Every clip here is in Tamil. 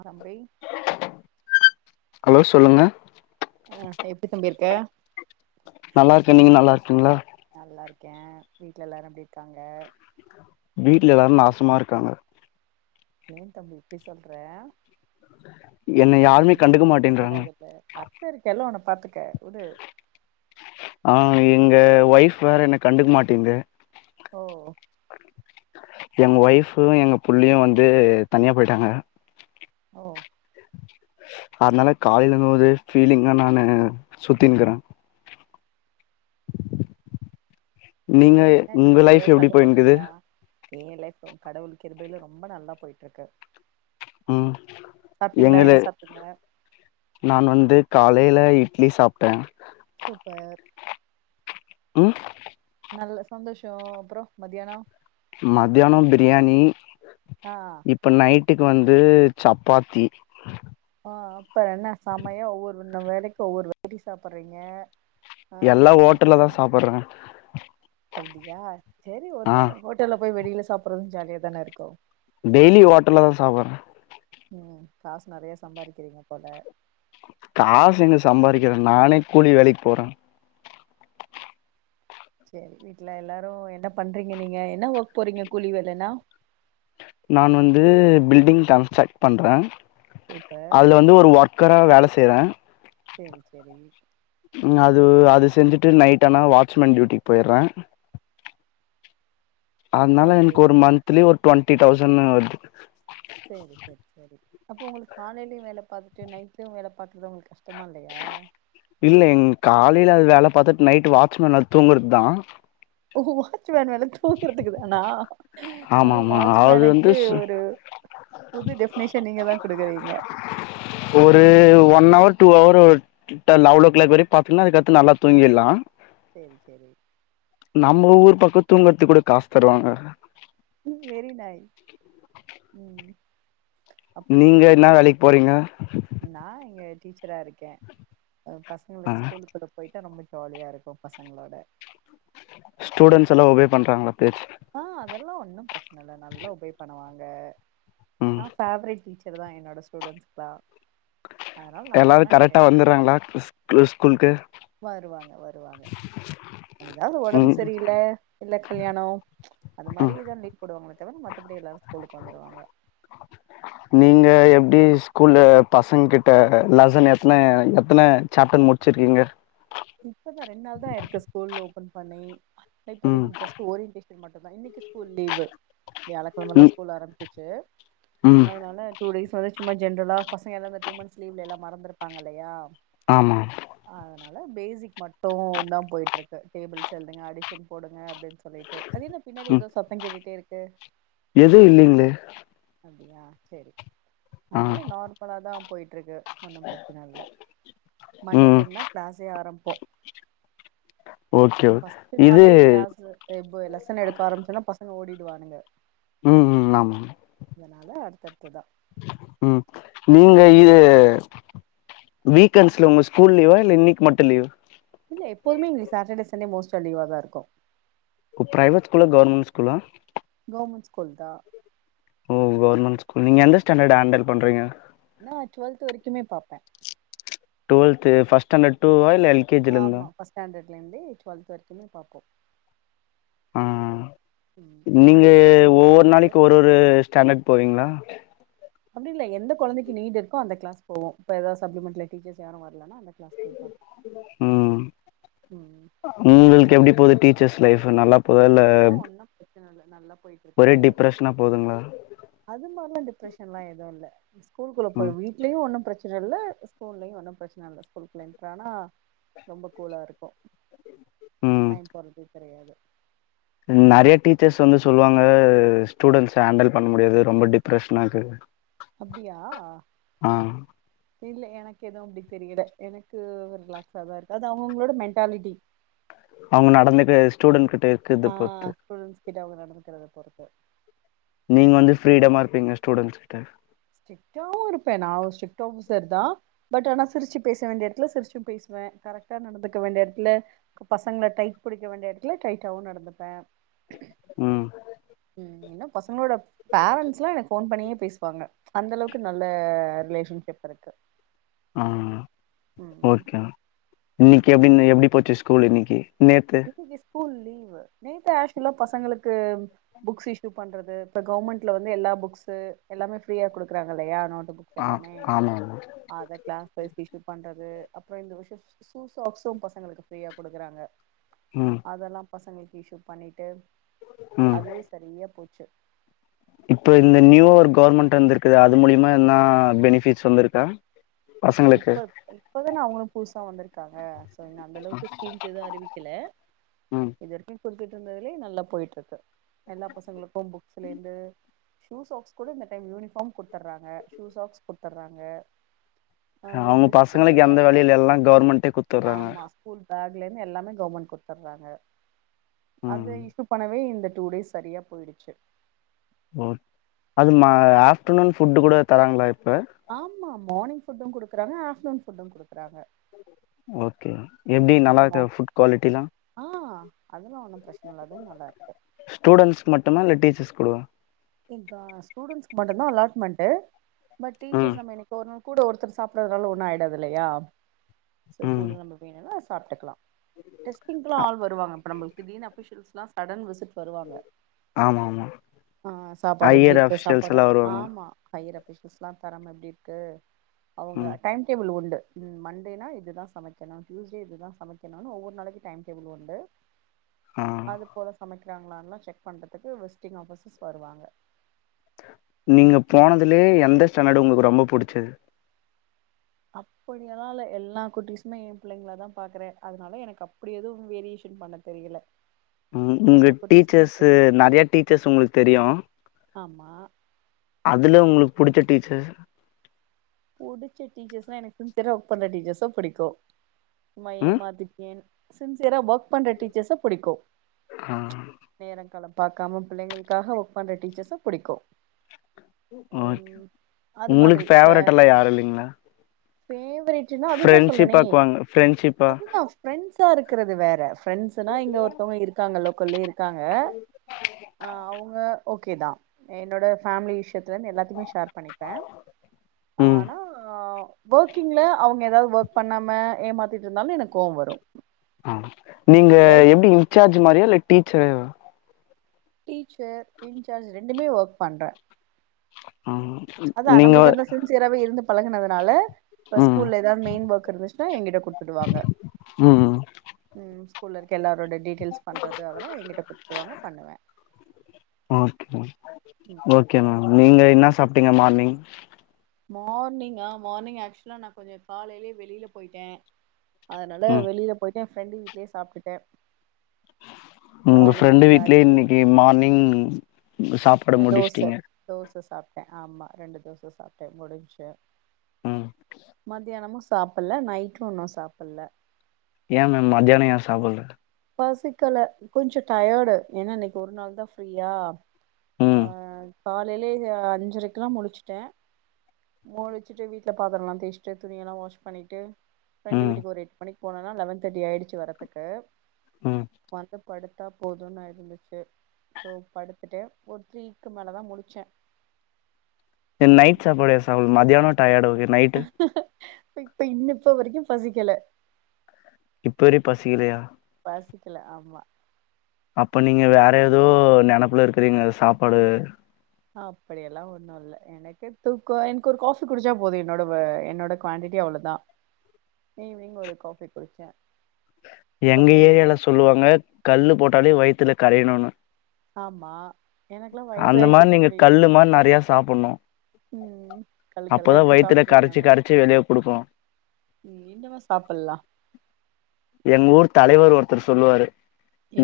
அறம் பெய் ஹலோ சொல்லுங்க ஆ எப்டி தம்பி யிருக்க நல்லா இருக்கே நீங்க நல்லா இருக்கீங்களா நல்லா இருக்கே வீட்ல எல்லாரு எப்புடி இருக்காங்க வீட்ல எல்லாரு நாசமா இருக்காங்க ஏ தம்பி இப்டி சொல்ற என்ன யாருமே கண்டுக்க மாட்டேன்றாங்க ப அத்த இருக்கல்ல உன பாத்துக்க உடு ஆ எங்க ஒய்ஃப் வேற என்ன கண்டுக்க மாட்டீங்குது ஓ எங்க ஒய்பு எங்க புள்ளையு வந்து தனியா போயிட்டாங்க ஓ அதுனால காலையில இருந்து ஓரே பீலிங்கா நானே சுத்திங்கிரே நீங்க ஏ உங்க என்னாச்சு ஃலைப் ஏதாவது எப்டி சண்ட போயின்க்கிது போட்டீங்களா ஏ லைப் கடவுள் கிருபையில ரொம்ப நல்லா போயிட்டு இருக்கு ம் சாப்ட்டீங்களா என்ன நீங்களே சாப்ட்டீங்க நான் வந்து காலையில இட்லி சாப்ட்டே சூப்பர் ம் நல்ல சந்தோஷோ அப்புறோ மதியானோ மத்தியானோ பிரியாணி ஆ இப்போ நைட்டுக்கு வந்து சப்பாத்தி ஆ அப்ற என்ன செமையா ஒவ்வொரு வேலைக்கி ஒவ்வொரு வெறடி சாப்பிடுறீங்க எல்லா ஓட்டல்ல தா சாப்பிட்றே அப்டியா சேரி ஒரு ஆ நாள் ஹோட்டல்ல போய் வெளியில சாப்புற்து ஜாலியா தானே இருக்கு டெய்லி ஓட்டல தா சாப்பரே ம் காசு நெறைய சம்பாரிக்கிறீங்க போல காசு எங்க சம்பாதிக்கிறே நானே கூலி வேலைக்கி போறே சேரி வீட்டுல எல்லாரு என்ன பண்றீங்க நீங்க என்ன ஒர்க் போறீங்க கூலி வேலன்னா நான்வந்து பில்டிங் கன்ஸ்ட்ரக்ட் பண்றே சூப்பர் அதுல வந் து ஒரு ஒர்க்கரா வேல செய்றே செரி செரி அது அது செஞ்சுட்டு நைட் ஆனா வாட்ச்மேன் டியூட்டிக்கு போயிட்றே அதுனால ஓகே எனக்கு ஒரு மந்த்லி ஒரு டுவெண்ட்டி தௌசண் வர்து சேரி செர் சேரி அப்போ உங்களுக்கு காலையிலயு வேல பாத்துட்டு நைட்லயு வேல பாத்றது உங்களுக்கு கஷ்டமா இல்லயா இல்ல எங்க காலையில அது வேல பாத்துட் நைட் வாட்ச்மேன் வேல தூங்கற்து தா வாச்சமன் வேல தூக்குறதுக்கு தானா ஆமா ஆமா அது வந்து வாட்ச்மேனுக்கு ஒரு புது டெஃபினேஷன் நீங்க தா கொடுக்குறீங்க ஒரு ஒன் அவரு டூ அவரு கிட்ட லவல் ஓ கிளாக் வர பாத்தீக்கனு அதுக்கத்து நல்லா தூங்கிட்லா சேரி சேரி இப்போ நம்ம ஊர் பக்கோ தூங்கற்த்துகு கூட காசு தருவாங்க ம் வெறி நைஸ் ம் அப் நீங்க என்னா வேலைக்கி போறீங்க நா இங்கே டீச்சரா இருக்கே ஆ பசங்களுக்கு ஸ்கூலுக்கு போயிட்டா ரொம்ப ஜாலியா இருக்கு பசங்களோட ஸ்டூடெண்டஸ்ல்லா ஒபே பண்றங்களா பேச்சு ஆ அதெல்லா ஒன்னும் பிரச்சனை இல்ல நல்லா ஒபே பண்ணுவாங்க ம் நா ப்வேரேட் டீச்சர் தா என்னோட ஸ்டூடென்ஸ்க்கலா எல்லாரு கரெக்டா வந்துறாங்களா ஸ்கூல்லுகு வருவாங்க வருவாங்க ஏதாவது ம் உடம்பு சரில இல்ல கல்யாணம் அந்த ம் மாரிதா லீவு போடுவாங்களே தவிர மத்தபடி எல்லாரு ஸ்கூலுக்கு வந்துடுவாங்க நீங்க எப்டி ஸ்கூல்ல பசங்க கிட்ட லெசன் எத்தன எத்தன சாப்டர் மு சேரிங்க இப்பதா ரெண்டு நாள் தாருக்கு ஸ்கூல் ஓபன் பண்ணி ம் இப்போதைக்கு ஜஸ்ட்டு ஒரு [unintelligible] மட்டும் தா இன்னைக்கு ஸ்கூல் லீவு வியாழக்கெழமை தா ம் ஸ்கூல் ஆரம்பிச்சு ம் அதனால டூ டேஸ்வந்து சும்மா ஜென்ரலா பசங்க எல்லா டூ மஸ்லீவ்ல எல்லா மறந்துருப்பாக இல்லையா ஆமா அதனால பேசிக் மட்டும் தா போயிட்டு இருக்கு டேபிள் டெபுல்ஸ் எழுதுங்க அடிஷன் போடுங்க அப்டின்னு சொல் லிட்டு அது என்ன பின்னாடி ஏதோ சத்தம் கேட்டுட்டே இருக்கு எதுவு இல்லைங்களே அப்டியா சேரி ஆ அதனால நார்மலா தா போயிட்டுருக்கு ஒன்னும் பிரச்சன இல்ல ம் மண்டேயால இருந்துதா க்ளாசே ஆரம்பப்போ ஓகே ஃப்ஸ்ட் இது நாளே க்ளாஸ் லெசன் எடுக்க ஆரம்பிச்சுன்னா பசங்க ஓடிடுவானுங்க ம் ம் ஆமா ஆமா அதனால அடுத்தடுத்து தா ம் நீங்க இது வீக்கேண்ட்ஸ்ல உங்க ஸ்கூல் லீவு இன்னை மட்டும் லீவு இல்ல எப்போமே இங்க சாட்டேடே சண்டே மோஸ்டா லீவாக தா இருக்கு பிரைவேட் ஸ்கூலா கவர்மெண்ட் ஸ்கூலா கவர்மெண்ட் ஸ்கூல் தா ம் கேவர்மெண்ட் ஸ்கூல் நீ எந்த ஸ்டாண்டர்ட் ஹேண்டல் பண்றீங்க நா டுவல்த் வரைக்குமே பாப்பே டுவெல்து ஃப்ஸ்டாண்டர் டுவா இல்ல எல் கே ஜில இருந்தா ஸாண்டர்ட்லந்து டுவெல்த் வரைக்கும்மே பாப்போ ம் ம் ம் எங்க ஸ்கூல்ல எல்லா கிளாஸ்மே இருக்கு ம் ஸ்டாண்டர்ட் போவீங்களா அப்டி இல்ல எந்த கொழந்தைக்கு நீடு இருக்கோ அந்த கிலாஸ் போவோம் இப்ப ஏதாவது சப்ளிமெண்ட்ல ட்ரைனி டிச்சர்ஸ் யாரும் வரலனா கிளாஸ் போப்பாங்க ம் ம் உங்களுக்கு எப்டி போகுது டீச்சர்ஸ் லைஃப் எல்லா இதெல்லா ஒன்னு பிரச்சனை இல்ல நல்லா போயிட்டு இருக்கு ஒரே டிப்பரஷனா போகுதுங்களா அது மாரிலா டிப்ரஷன்லா எதுவு இல்ல ஸ்கூல் குள்ள போய் ம் வீட்லயு ஒன்னு பிரச்சன இல்ல ஸ்கூல்லயு ஒன்னு பிரச்சன இல்ல ஸ்கூல் குள்ள ஆனா ரொம்ப கூலா இருக்கு ம் டைம் போறதே தெரியாது நெறைய டீச்சர்ஸ் வந்து சொல்லுவாங்க ஸ்டூடெண்ட்ஸ ஹேண்டல் பண்ண முடியாது ரொம்ப டிப்ரெஷனா இருக்கு அப்டியா இல்ல எனக்கு எதும் அப்டி தெரியல எனக்கு ரிலாக்ஸ்தா இருக்கு அது அவங்க அவங்களோட மென்டாலிட்டி அவங்க நடந்துட்டு ஸ்டூடெண்ட் கிட்ட இருக்குது ஆ பொறுத்து ஸ்டூடெஸ் கிட்ட அவங்க நடந்துக்குறத பொறுத்து நீங்க வந்து ஃப்ரீட மா இருப்பீங்களா ஸ்டூடண்ட்ஸ் கிட்ட ஸ்ட்ரிக்ட்டாவு இருப்பே நா ஒரு ஸ்ட்ரிக் ஆஃபீஸர்தா பட் ஆனா சிரிச்சு பேச வேண்டிய எடத்துல சிரிச்சும் பேசுவே கரெக்டா நடந்துக்க வேண்டிய எடத்துல பசங்கள டைட் புடிக்க வேண்டிய எடத்துல டைட்டாவு நடந்துப்பே ம் ம், என்ன பசங்களோட பேரன்ட்ஸ் எல்லா எனக்கு ஃபோன் பண்ணியே பேசுவாங்க அந்த அளவுக்கு நல்ல ரிலேஷன்ஷிப் இருக்கு ஆ ம் ஓகே இன்னைக்கி எப்டி எப்டி போச்சு ஸ்கூல் இன்னைக்கி நேத்து இன்னைக்கி ஸ்கூல் லீவு, நேத்து ஆக்ஸ்சுல பசங்களுக்கு புக்ஸ் இஷ்யூ பண்றது இப்ப கவுன்மெண்ட்ல வந்து எல்லா புக்ஸ் எல்லாமே ஃப்ரியா குடுக்குறாங்க இல்லயா நோட்டு புக் இது ஆ எல்லாமே ஆமா ஆமா அத கிளாஸ் வைஸ் இஷ்யு பண்றது அப்றோ இந்த வருஷம் ஷூ சாக்ஸ் பசங்களுக்கு ஃப்ரீயா குடுக்குறாங்க ம் அதெல்லா பசங்களுக்கு இஷ்யூ பண்ணிட்டு ம் அதுவே சரியா போச்சு இப்போ இந்த நியூவா ஒரு கவர்மெண்ட் வந்திருக்குது அது மூலியமா எதுனா பெனிஃபிட்ஸ் வந்திருக்கா பசங்களுக்கு இப்ப இப்பதான அவங்களு புதுசா வந்திருக்காங்க சோ இன்னு அந்த அளவுக்கு ஸ்கீம் எதும் அறிவிக்கல ம் இதுவரைக்கு குடுத்துட்டு இருந்ததுலயே நல்லா போயிட்டு இருக்கு எல்லா பசங்களுக்கு புக்ஸ்லேந்து ஷூ சாக்ஸ் கூட இந்த டைம் யூனிஃபார்ம் குடுத்துட்றாங்க ஷூ சாக்ஸ் குடுத்துட்றாங்க அவங்க பசங்களுக்கு எந்த வேலையு இல்ல எல்லா கவர்மெண்ட்டே குடுத்துட்றாங்க ஆமா ஸ்கூல் பேக்லேந்து எல்லாமே கவர்மெண்ட் குடுத்துட்றாங்க அது ம் இஷ்யு பண்ணவே இந்த டூ டேஸ் சரியா போயிடுச்சு ஓ அது மா ஆஃப்டர்நூன் ஃபுட்டு கூட தராங்களா இப்ப ஆமா மார்னிங் ஃபுட்டும் குடுக்குறாங்க ஆப்டர்நூன் ஃபுட்டும் குடுக்குறாங்க ஓகே எப்டி நல்லா இருக்கா ம் ஃபுட் குவாலிட்டிலா ஆ அதெல்லா ஒண்ணு பிரச்சனை இல்ல அதுவு நல்லா இருக்கு ஸ்டூடெண்ட்ஸ் மட்டுமா இல்ல டீச்சர்ஸ் கூடவா இங்க கா ஸ்டூடெண்ஸ்க்கு மட்டும்தா அலாட்மெண்ட்டு பட் ம் டீச்சர்ஸ் நம்ப என்னைக் கோ ஒரு நாள் கூட ஒருத்தர் சாப்பிட்றதுனால ஒன்னு ஆகிடாது இல்லையா சோ ம் கூட நம்ம வேணுனா சாப்ட்டுக்கலா டெஸ்டிங்க்கு எல்லா ஆள் வருவாங்க இப்ப நம்பளக்கு திடீர்னு அஃபிஷியல்லா ஷடன் விசிட் வருவாங்க ஆமா ஆமா ஆ சாப்பாடு எப்டி ஹையர் இருக்கு அஃபிஷியல்ஸ் சாப்பாட எல்லா வருவாங்க ஆமா ஹையர் அஃபிஷியல்ஸ்லா தரம் எப்டி இருக்கு அவங்க ம் டைம் டேபிள் உண்டு ம் மண்டேனா இதுதா சமைக்கணு டியூஸ்டே இதுதா சமைக்கணு ஒவ்வொரு நாளைக்கு டைம் டேபிள் உண்டு ஆ அது போல சமைக்கிறாங்களானுல்லா செக் பண்றதுக்கு விசிட்டிங் ஆபீசர்ஸ் வருவாங்க நீங்க போனதுலேே எந்த ஸ்டாண்டர்டு உங்களுக்கு ரொம்ப புடிச்சது அப்படியெல்லா இல்ல எல்லா குட்டிஸுமே என் பிள்ளைங்களாதா பாக்குறே அதனால எனக்கு அப்டி எதும் வேரியேன் பண்ண தெரியல உங்க எல்லா குட்டீஸுமே டீச்சர்ஸு பிடிக்கு நறைய டீச்சர்ஸ் உங்களுக்கு தெரியு ஆமா அதுல உங்களுக்கு புடிச்ச டீச்சர்ஸ் புடிச்ச டீச்சர்ஸ்னா எனக்கு சின்சியரா வர்க் பண்ற டீச்சர்ஸ்ஸ புடிக்கு சும்மா ம் ஏமாத்திட்டு என் சின்சியரா ஒர்க் பண்ற டீச்சர்ஸ புடிக்கு ம் நேரோ காலோ பாக்காம பிள்ளைங்களுக்காக ஒர்க் பண்ற டீச்சர்ஸ புடிக்கு ஓகே ம் அது உங்களுக்கு மாதிரி இப்ப ஃபேவரட் எல்லா யாரு இல்லிங்ளா பேவரட்டுனா அதுதா சொல்றனே ஃப்ரெண்ட்ஷிப்பாக்குவாங்க ஃப்ரெண்ட்ஷிப்பா அதுதா ஃப்ரெண்ட்ஸா இருக்கறது வேற ஃப்ரெண்ட்ஸ்ஸுனா இங்க ஒருத்தவங்க இருக்காங்க லோக்கல்லே இருக்காங்க அ அவுங்க ஓகே தா என்னோட ஃபேமிலி விஷயத்துலருந்து எல்லாத்தையுமே ஷேர் பண்ணிப்பே ம் ஆனா ஒர்க்கிங்ல அவங்க எதாவது ஒர்க் பண்ணாம ஏமாத்திட்ருந்தாலு எனக்கு கோவோ வரு ஆ நீங்க ஒர்க் எப்டி இன்சார்ஜ் மாரியா இல்ல டீச்சரேவா டீச்சர் இன்சார்ஜ் ரெண்டுமே ஒர்க் பண்றே ம் அதா நீங்க நம்பளுக்கு அந்த சின்சியராவே இருந்து பழகுனதுனால இப்ப ம் ஸ்கூல்ல எதாவது மெயின் ஒர்க் இருந்துச்சுன்னா எங்கிட்ட கூடுத்துடுவாங்க ம் ம் ஸூகூல்ல இருக்க எல்லாரோட டீட்டெயில்ஸ் பண்ணறது அதல்லா எங்கிட்ட குடுத்துருவாங்க பண்ணுவே ஓகே ம் ஓகே மேம் நீங்க என்ன சாப்ட்டீங்க மார்னிங் மார்னிங்கா மார்னிங் ஆக்சுவலா நா கொஞ்சோ காலையிலயே வெளில போயிட்டே அதனால ம் வெளில போயிட்டு எ ஃப்ரெண்டு வீடுலயே சாப்டுட்ட உங்க ஃப்ரெண்ட் அங்க வீட்லயே ஆச்சு இன்னிக்கு மார்னிங் சாப் அ தோச தோச சாப்ட ஆமா ரெண்டு தோச சாப்ட முடிஞ்ச்சு ம் மத்தியானமு சாப்பல்ல நைட்டு இன்னு சாப்பல்ல ஏ மேம் மத்தியானோ ஏ சாப்புல்ல பசிக்கல கொஞ்சோ டயர்டு ஏன்னா இன்னைக்கு ஒரு நாள் தா ஃப்ரீயா அ ம் காலையிலே அ அஞ்சரைக்குலா முழுச்ட்டே முழிச்சிட்டு வீட்ல பாத்தரோலா தேச்ட்டு துணிய எல்லா வாஷ் பண்ணீட்டு ஃப்ரெண்ட் ம் வீட்டுக்கு ஒரு எட்‌ மணிக்கு போனனா லெவன் தேர்டி ஆயிடுச்சு வரத்துக்கு ம் வந்து படுத்தா போதுன் இருந்துச்சு சோ படுத்துட்டு ஒரு த்ரீ க்கு‌ மேலதா முழிச்சே தென் நைட் சாப்பாடு ஏ சாப் மத்தியானோ டயர்ட்‌ ஓகே நைட்டு இப்ப இன் இப்ப வரைக்கு பசிக்கல இப்ப வரையூ பசிக்கலையா பசிக்கல ஆமா அப்ப நீங்க வேற எதோ நெனப்புல இருக்கறீங்க சாப்பாடு அப்படியெல்லா ஒண்ணு இல்ல எனக்கே தூக்கோ எனக்கு ஒரு காபி குடிச்சா போது என்னோட வெ என்னோட குவாடிட்டி அவ்ளோ தா ஈவினிங் ஒரு காபி குடிச்ச எங்க ஏரியால சொல்லுவாங்க கல்லு போட்டாலே வயித்துல கரையணுன்னு ஆமா எனக்குல்லா அந்த வயசாயிடுச்சு மாறி நீங்க தம்பி கல்லு மார் நறையா சாப்பண்ணு ம் கல்லுக்கெல்லா அப்பதா எடுத்து வயித்துல சாப்ட்ருவோ கரச்சு நம்ம கரச்சு வெளிய குடுக்கு ம் இன்னமா சாப்பல்லா எங் ஊர் தலைவர் ஒருத்தரு சொல்லுவாரு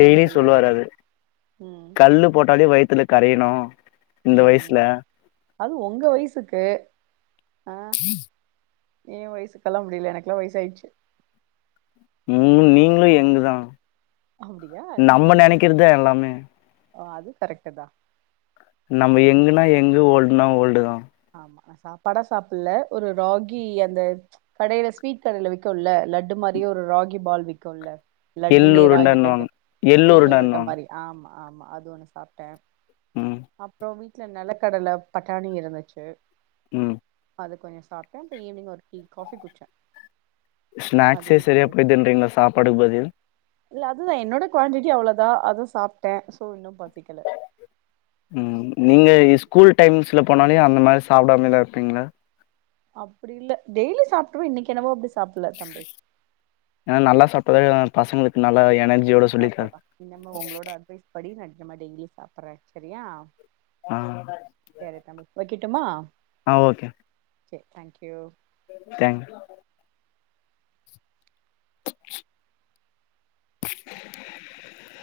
டெய்லியு சொல்லுவாரு அது ம் கல்லு போட்டாலியு வயித்துல கரையணு இந்த ம் வயசுல அது ஒங்க வயசுக்கு அ ஏ வயசுக்கல்லா அப்டி இல்ல எனக்ல்லா வயச்யாயிச்சு ம் நீங்ளு யங்கு தா அப்டியா நம்ம நெனைக்றதுதா எல்லாமே ஓ அது கரெக்ட்டு தா நம்ம ம் யங்குனா யங்கு ஓல்டுனா ஓல்டு தா ஆமா சாப்பாடா சாப்புல ஒரு ராகி அந்த கடைல ஸ்வீட் கடைல விக்குல லட்டு மாறி ஒரு ராகி பால் விக்குல எள்ளு லட்டுலே ராகி லட்டு உருண்டன்னுவாங்க எள்ளு எள்ளுருண்ட உருண்டன்னுவாங்க மாரி ஆமா ஆமா அது ஒன்னு சாப்டே ம் அப்றோ வீட் ல நெல கடல பட்டாணி இருந்துச்சு ம் அது கொஞ்சோ சாப்டே அப்ப ஈவ்னிங் ஒரு டீ காபி குட்சசே ஸ்நாக்ஸே சரியா போய்தின்றிங்ளா சாப்பாடுக்கு பதில் இல்ல அதுதா என்னோட குவான்டிட்டி அவ்ளோதா அது சாப்ட்டே ஸோ இன்னு பசிக்கல ம் நீங்க இஸ்கூல் டைம்ஸ்ல போனாலே அந்த மாரி சாப்டாமதா இருப்பீங்ளா அப்டி இல்ல டெய்லி சாப்ட்டுருவே இன்னைக்கு என்னவோ அப்டி சாப்புல தம்பி ஏன்னா நல்லா சாப்ட்டா தா பசங்களுக்கு நல்லா இந்த எனர்ஜியோட மாச சொல்லி சாப்புற தர தா இனிமே ஒங்களோட அட்வைஸ் படி நா அதிகமா டெய்லி சாப்புறே செரியா ஆ சேரி தம்பி வைக்கட்டுமா ஆ okay sir thank you thank [inaudible]